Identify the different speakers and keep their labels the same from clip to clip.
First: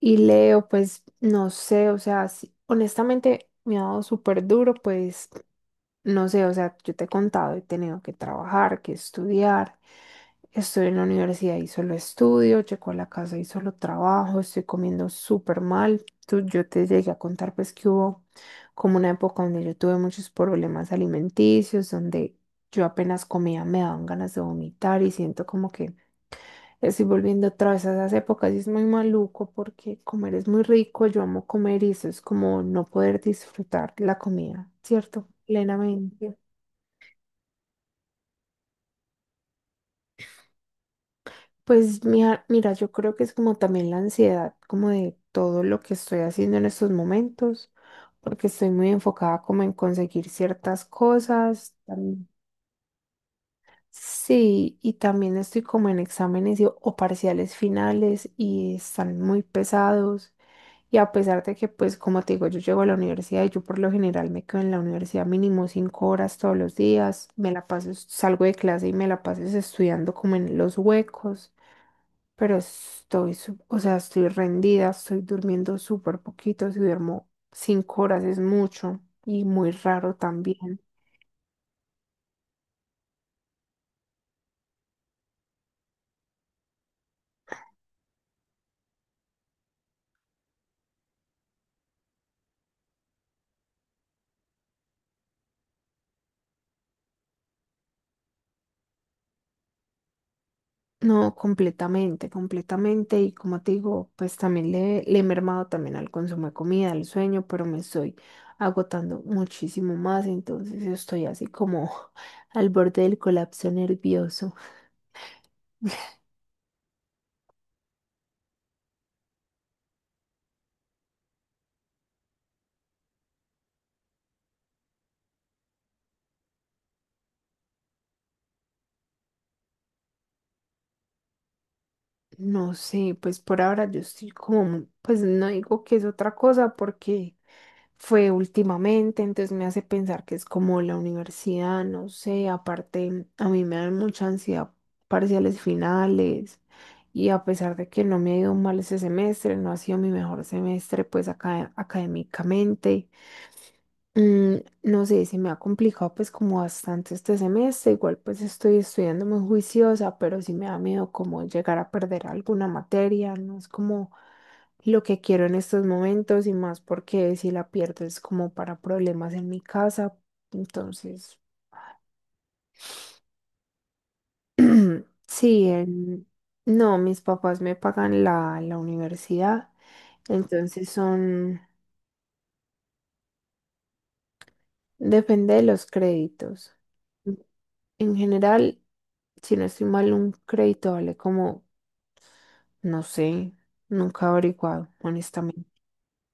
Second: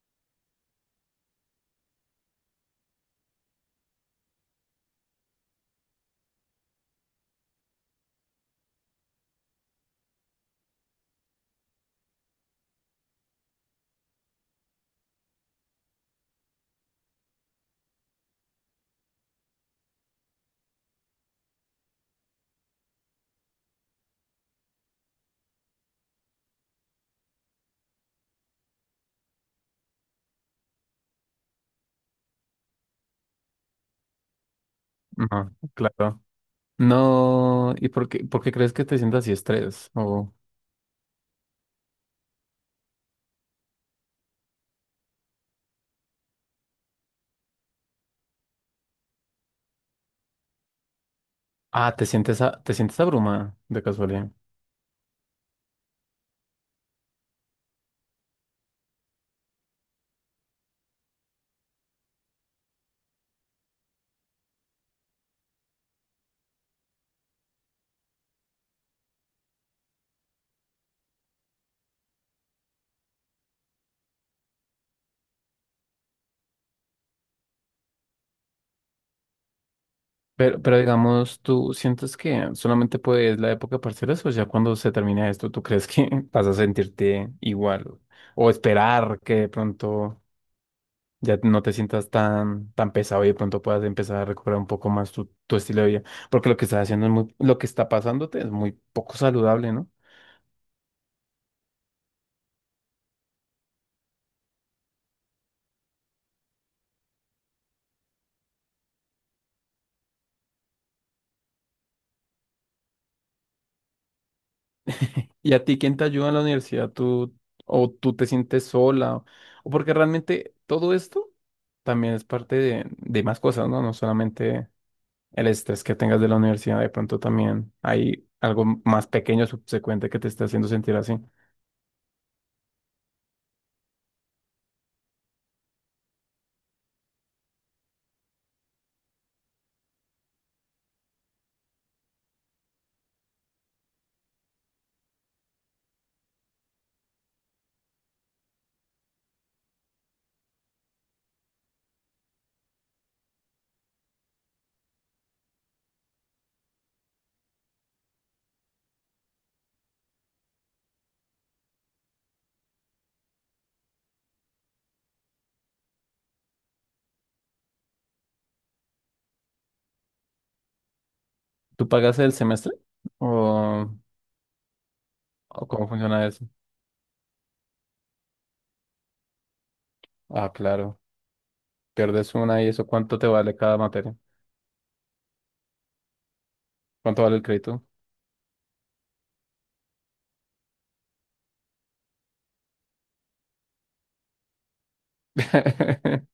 Speaker 1: Y Leo, pues no sé, o sea, sí, honestamente me ha dado súper duro, pues no sé, o sea, yo te he contado, he tenido que trabajar, que estudiar, estoy en la universidad y solo estudio, llego a la casa y solo trabajo, estoy comiendo súper mal. Tú, yo te llegué a contar pues que hubo como una época donde yo tuve muchos problemas alimenticios, donde yo apenas comía me daban ganas de vomitar y siento como que estoy volviendo otra vez a esas épocas y es muy maluco porque comer es muy rico, yo amo comer y eso es como no poder disfrutar la comida, ¿cierto?
Speaker 2: Ajá, claro.
Speaker 1: Plenamente.
Speaker 2: No, ¿y por qué, crees que te sientas así estrés? O,
Speaker 1: Pues mira, mira, yo creo que es como también la ansiedad, como de todo lo que estoy haciendo en estos momentos, porque estoy muy enfocada como en conseguir ciertas cosas.
Speaker 2: ah, te sientes, te sientes abrumada de casualidad.
Speaker 1: Sí, y también estoy como en exámenes o parciales finales y están muy pesados. Y a pesar de que, pues, como te digo, yo llego a la universidad y yo por lo general me quedo en la universidad mínimo 5 horas todos los días, me la paso, salgo de clase y me la paso estudiando como en los huecos, pero o sea, estoy rendida, estoy durmiendo súper poquito, si duermo 5 horas es mucho y muy raro
Speaker 2: Pero,
Speaker 1: también.
Speaker 2: digamos, ¿tú sientes que solamente puedes la época de parciales o ya cuando se termine esto, tú crees que vas a sentirte igual? O esperar que de pronto ya no te sientas tan, pesado y de pronto puedas empezar a recuperar un poco más tu, estilo de vida. Porque lo que estás haciendo es muy, lo que está pasándote es muy poco saludable, ¿no?
Speaker 1: No, completamente, completamente. Y como te digo, pues también le he mermado también al consumo de comida, al sueño, pero me estoy agotando muchísimo más. Entonces estoy así como al borde del colapso nervioso.
Speaker 2: ¿Y a ti quién te ayuda en la universidad? ¿Tú o tú te sientes sola? O porque realmente todo esto también es parte de, más cosas, ¿no? No solamente el estrés que tengas de la universidad, de pronto también hay algo más pequeño subsecuente que te está haciendo sentir así.
Speaker 1: No sé, pues por ahora yo estoy como, pues no digo que es otra cosa porque fue últimamente, entonces me hace pensar que es como la universidad, no sé, aparte a mí me dan mucha ansiedad parciales finales y a pesar de que no me ha ido mal ese semestre, no ha sido mi mejor semestre pues acá, académicamente. Mm, no sé, se me ha complicado pues como bastante este semestre, igual pues estoy estudiando muy juiciosa, pero sí me da miedo como llegar a perder alguna materia, no es como lo que quiero en estos momentos y más porque si la pierdo es como para problemas en mi casa, entonces
Speaker 2: ¿Tú pagas el semestre? ¿O, o
Speaker 1: sí,
Speaker 2: cómo funciona eso?
Speaker 1: no, mis papás me pagan la universidad,
Speaker 2: Ah,
Speaker 1: entonces
Speaker 2: claro.
Speaker 1: son...
Speaker 2: Pierdes una y eso, ¿cuánto te vale cada materia?
Speaker 1: Depende de los créditos.
Speaker 2: ¿Cuánto vale el crédito?
Speaker 1: En general, si no estoy mal, un crédito vale como, no sé, nunca he averiguado, honestamente.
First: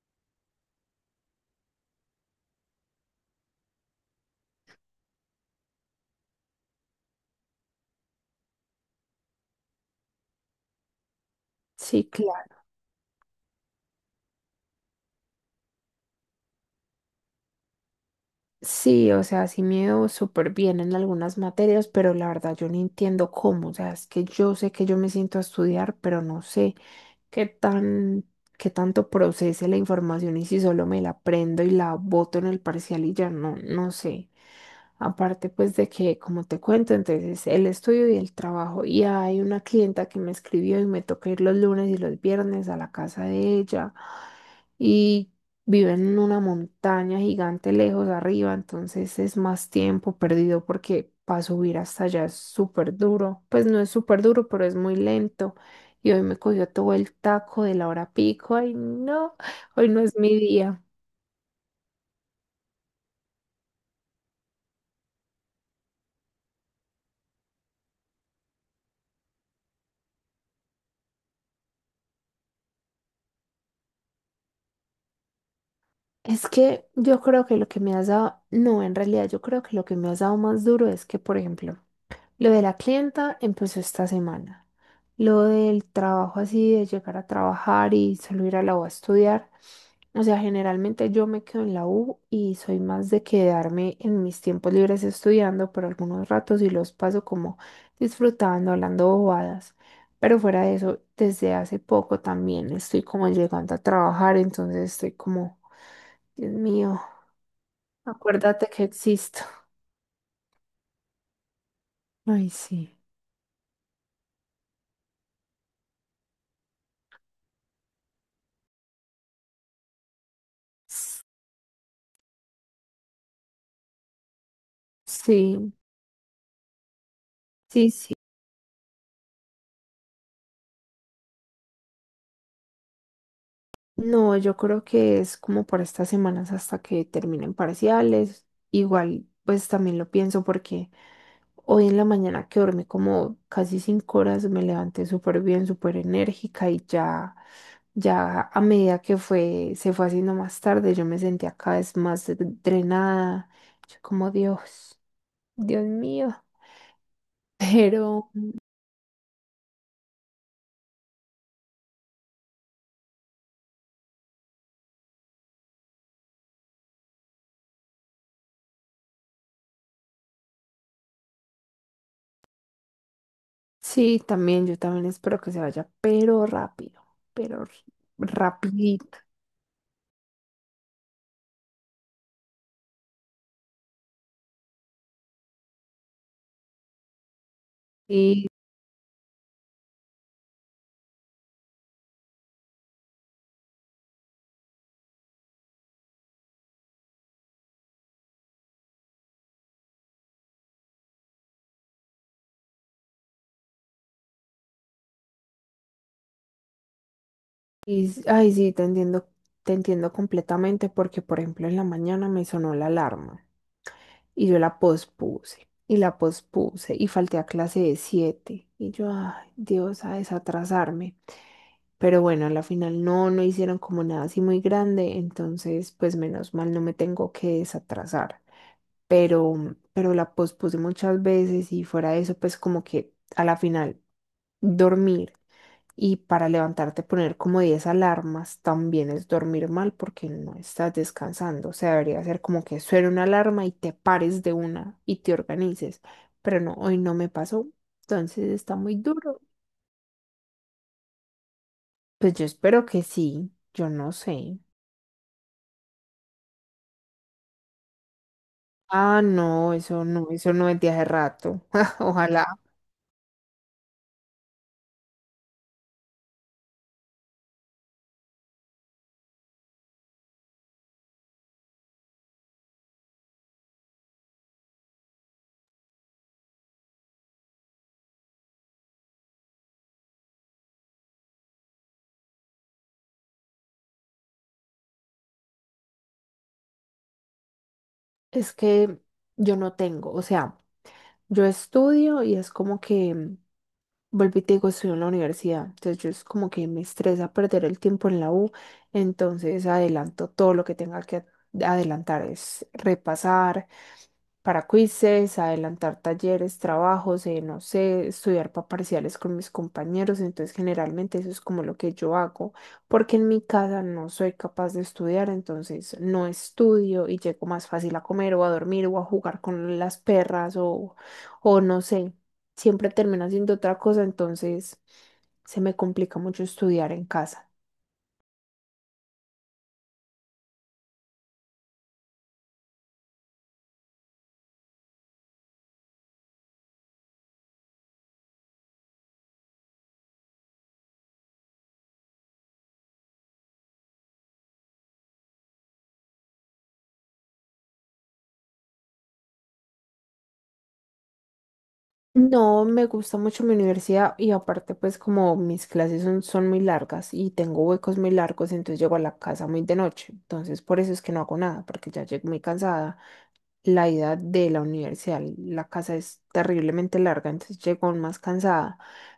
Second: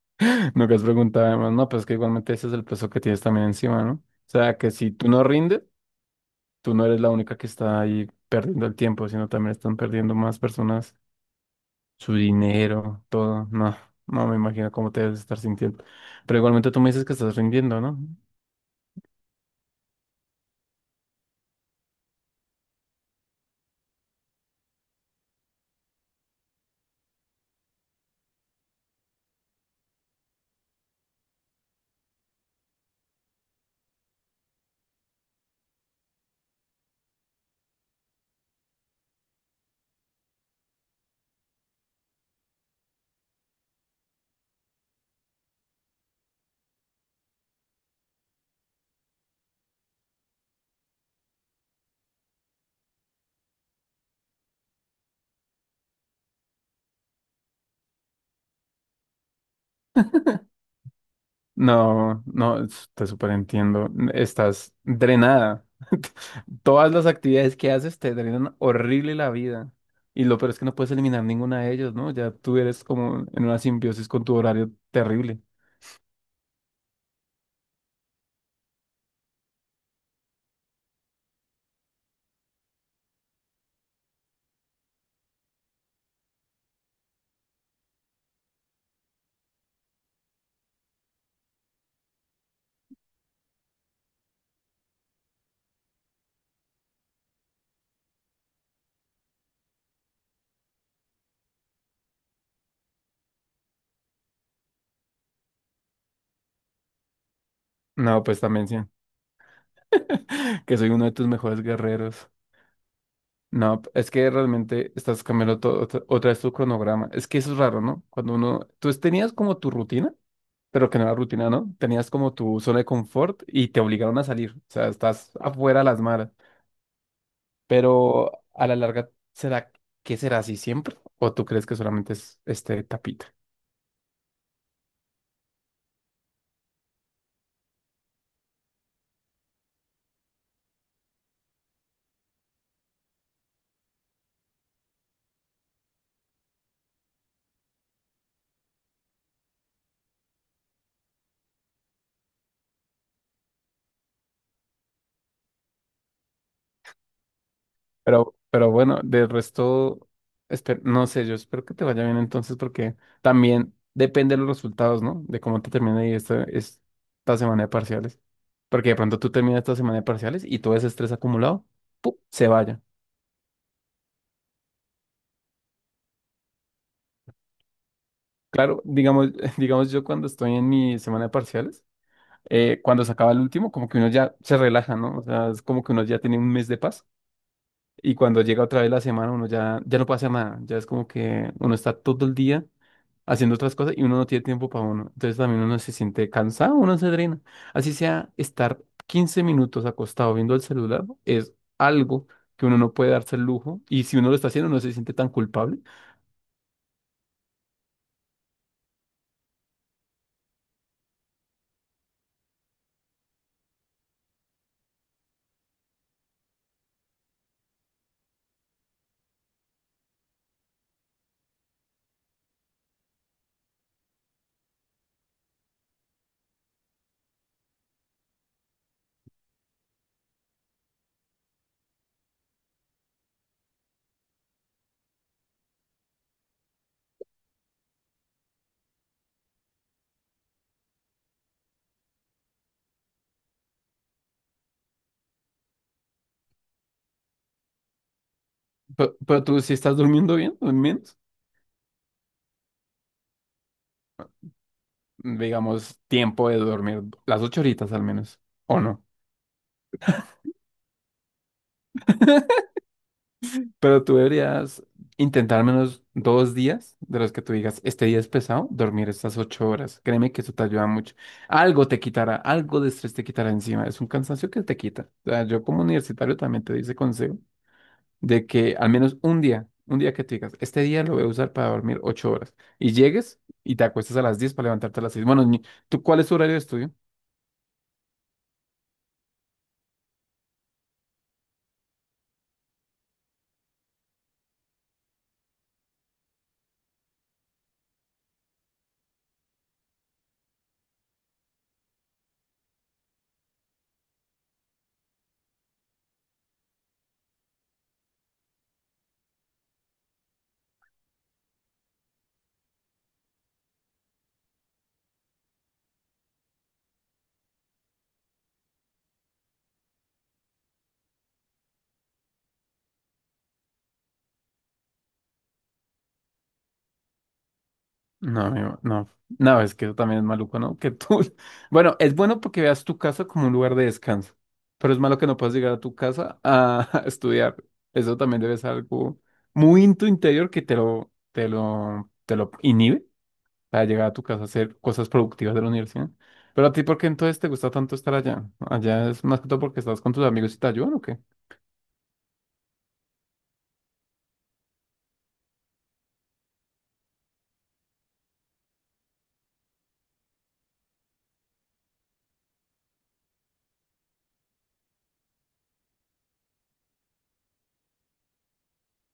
Speaker 2: Nunca has preguntado además, no, pues que igualmente ese es el peso que tienes también encima, ¿no? O sea, que si tú no rindes, tú no eres la única que está ahí perdiendo el tiempo, sino también están perdiendo más personas
Speaker 1: Sí,
Speaker 2: su
Speaker 1: claro.
Speaker 2: dinero, todo. No, no me imagino cómo te debes estar sintiendo. Pero igualmente tú me dices que estás rindiendo, ¿no?
Speaker 1: Sí, o sea, sí me veo súper bien en algunas materias, pero la verdad yo no entiendo cómo. O sea, es que yo sé que yo me siento a estudiar, pero no sé qué tan, qué tanto procese la información y si solo me la prendo y la boto en el parcial y ya no, no sé. Aparte, pues de que, como te cuento, entonces el estudio y el trabajo. Y hay una clienta que me escribió y me toca ir los lunes y los viernes a la casa de ella. Y vive en una montaña gigante lejos arriba, entonces es más tiempo perdido porque para subir hasta allá es súper duro. Pues no es súper duro, pero es muy lento. Y hoy me cogió todo el taco de la hora pico. Ay, no, hoy no es mi día.
Speaker 2: No, no, te superentiendo. Estás drenada. Todas las actividades que haces te drenan horrible la vida. Y lo peor es que no puedes eliminar ninguna de ellas, ¿no? Ya tú eres como en una simbiosis con tu horario terrible.
Speaker 1: Es que yo creo que lo que me has dado, no, en realidad yo creo que lo que me has dado más duro es que, por ejemplo, lo de la clienta empezó esta semana. Lo del trabajo así, de llegar a trabajar y solo ir a la U a estudiar. O sea, generalmente yo me quedo en la U y soy más de quedarme en mis tiempos libres estudiando por algunos ratos y los paso como disfrutando, hablando bobadas. Pero fuera de eso, desde hace poco también estoy como llegando a trabajar, entonces estoy como Dios mío,
Speaker 2: No, pues
Speaker 1: acuérdate
Speaker 2: también sí,
Speaker 1: que existo.
Speaker 2: que soy uno de tus mejores guerreros.
Speaker 1: Ay, sí.
Speaker 2: No, es que realmente estás cambiando todo, otra vez tu cronograma. Es que eso es raro, ¿no? Cuando uno, tú tenías como tu rutina, pero que no era rutina, ¿no? Tenías como tu zona de confort y te obligaron a salir. O sea, estás
Speaker 1: Sí,
Speaker 2: afuera a las malas.
Speaker 1: sí, sí.
Speaker 2: Pero a la larga, ¿será que será así siempre? ¿O tú crees que solamente es este tapita?
Speaker 1: No, yo creo que es como por estas semanas hasta que terminen parciales. Igual, pues también lo pienso porque hoy en la mañana que dormí como casi 5 horas, me levanté súper bien, súper enérgica y ya, ya a medida que se fue haciendo más tarde, yo me sentía cada vez más drenada. Yo como Dios, Dios mío. Pero
Speaker 2: Pero, bueno, de resto, no sé, yo espero que te vaya bien entonces, porque también depende de los resultados, ¿no? De cómo te termine ahí esta, semana de parciales. Porque de pronto tú terminas esta semana de parciales y todo ese estrés acumulado, ¡pum! Se vaya.
Speaker 1: sí, también, yo también espero que se vaya, pero rápido, pero
Speaker 2: Claro,
Speaker 1: rapidito.
Speaker 2: digamos, digamos yo cuando estoy en mi semana de parciales, cuando se acaba el último, como que uno ya se relaja, ¿no? O sea, es como que uno ya tiene un mes de paz. Y cuando
Speaker 1: Y,
Speaker 2: llega otra vez la semana, uno ya, no puede hacer nada. Ya es como que uno está todo el día haciendo otras cosas y uno no tiene tiempo para uno. Entonces también uno se siente cansado, uno se drena. Así sea, estar 15 minutos acostado viendo el celular es algo que uno no puede darse el lujo. Y si uno lo está haciendo, no se siente tan culpable.
Speaker 1: y ay, sí, te entiendo completamente porque, por ejemplo, en la mañana me sonó la alarma y yo la pospuse y falté a clase de 7 y yo, ay, Dios, a desatrasarme. Pero bueno, a la final no, no hicieron como nada así muy grande, entonces, pues menos mal no me tengo que desatrasar. pero, pero la pospuse muchas veces y fuera de eso, pues como que a la final dormir y para levantarte poner como 10 alarmas también es dormir mal porque no estás descansando. O sea, debería ser como que suene una alarma y te pares de una y te organices. Pero no, hoy no me pasó, entonces está muy
Speaker 2: Pero,
Speaker 1: duro.
Speaker 2: tú, si estás durmiendo bien, al menos,
Speaker 1: Pues yo espero que sí, yo no sé.
Speaker 2: digamos, tiempo de dormir las 8 horitas al menos, ¿o no?
Speaker 1: Ah, no, eso no, eso no es de hace rato. Ojalá.
Speaker 2: Pero tú deberías intentar al menos dos días de los que tú digas, este día es pesado, dormir estas 8 horas. Créeme que eso te ayuda mucho. Algo te quitará, algo de estrés te quitará encima. Es un cansancio que te quita. O sea, yo como universitario también te dice consejo de que al menos un día que te digas, este día lo voy a usar para dormir 8 horas. Y llegues y te acuestas a las 10 para levantarte a las 6. Bueno, ¿tú cuál es tu horario de estudio?
Speaker 1: Es que yo no tengo, o sea, yo estudio y es como que, vuelvo y te digo, estudio en la universidad, entonces yo es como que me estresa perder el tiempo en la U, entonces adelanto todo lo que tenga que adelantar, es repasar, para quizzes, adelantar talleres, trabajos, no sé, estudiar para parciales con mis compañeros. Entonces, generalmente eso es como lo que yo hago, porque en mi casa no soy capaz de estudiar, entonces no estudio y llego más fácil a comer o a dormir o a jugar con las perras o no sé, siempre termino haciendo otra cosa, entonces se me complica mucho estudiar en casa.
Speaker 2: No, amigo, no. No, es que eso también es maluco, ¿no? Que tú. Bueno, es bueno porque veas tu casa como un lugar de descanso, pero es malo que no puedas llegar a tu casa a estudiar. Eso también debe ser algo muy en tu interior que te lo, te lo inhibe para llegar a tu casa a hacer cosas productivas de la universidad. Pero a ti, ¿por qué entonces te gusta tanto estar allá? ¿Allá es más que todo porque estás con tus amigos y te ayudan o qué?
Speaker 1: No, me gusta mucho mi universidad y aparte pues como mis clases son muy largas y tengo huecos muy largos, entonces llego a la casa muy de noche. Entonces por eso es que no hago nada, porque ya llego muy cansada. La ida de la universidad, la casa es terriblemente larga, entonces llego aún más cansada.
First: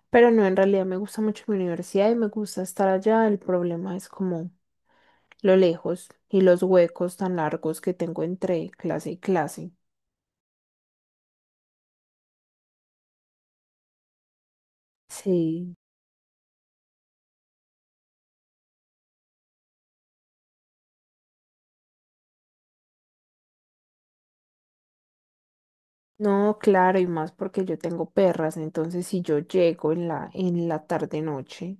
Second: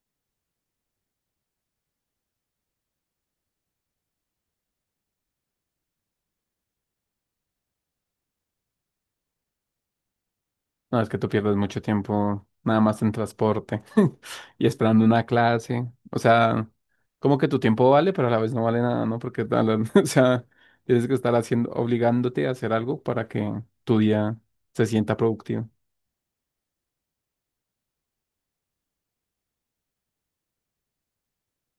Speaker 1: Pero no, en realidad me gusta mucho mi universidad y me gusta estar allá. El problema es como lo lejos y los huecos tan largos que tengo entre clase y clase.
Speaker 2: No, es que tú pierdes mucho tiempo nada más en transporte y esperando una
Speaker 1: Sí.
Speaker 2: clase. O sea, como que tu tiempo vale, pero a la vez no vale nada, ¿no? Porque, o sea, tienes que estar haciendo, obligándote a hacer algo para que tu día se sienta productivo.
Speaker 1: No, claro, y más porque yo tengo perras, entonces si yo llego en en la tarde noche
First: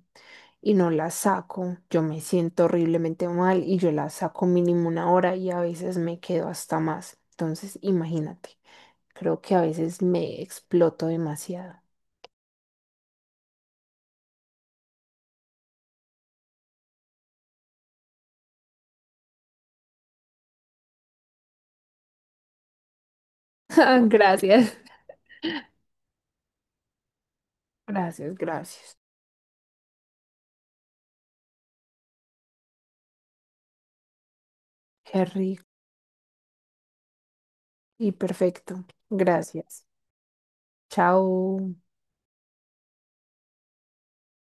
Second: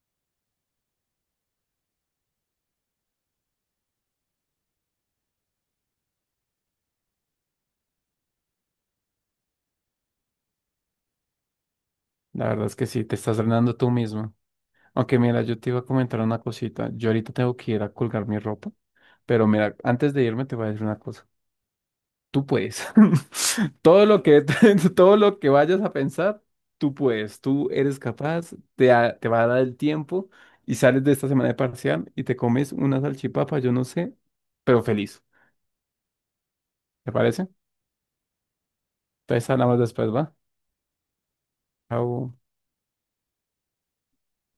Speaker 1: y no las saco, yo me siento horriblemente mal y yo las saco mínimo 1 hora y a veces me quedo hasta más. Entonces, imagínate, creo que a veces me exploto demasiado.
Speaker 2: La verdad es que sí, te estás drenando tú mismo. Aunque mira, yo te iba a comentar una cosita. Yo ahorita tengo que ir a colgar mi ropa, pero mira, antes de irme te voy a decir una cosa. Tú puedes.
Speaker 1: Ah,
Speaker 2: Todo lo que,
Speaker 1: gracias.
Speaker 2: todo lo que vayas a pensar, tú puedes, tú eres
Speaker 1: Gracias,
Speaker 2: capaz, te,
Speaker 1: gracias.
Speaker 2: te va a dar el tiempo y sales de esta semana de parcial y te comes una salchipapa, yo no sé, pero feliz.
Speaker 1: Qué rico
Speaker 2: ¿Te parece?
Speaker 1: y perfecto.
Speaker 2: Entonces hablamos
Speaker 1: Gracias.
Speaker 2: después, ¿va?
Speaker 1: Chao.
Speaker 2: Chao.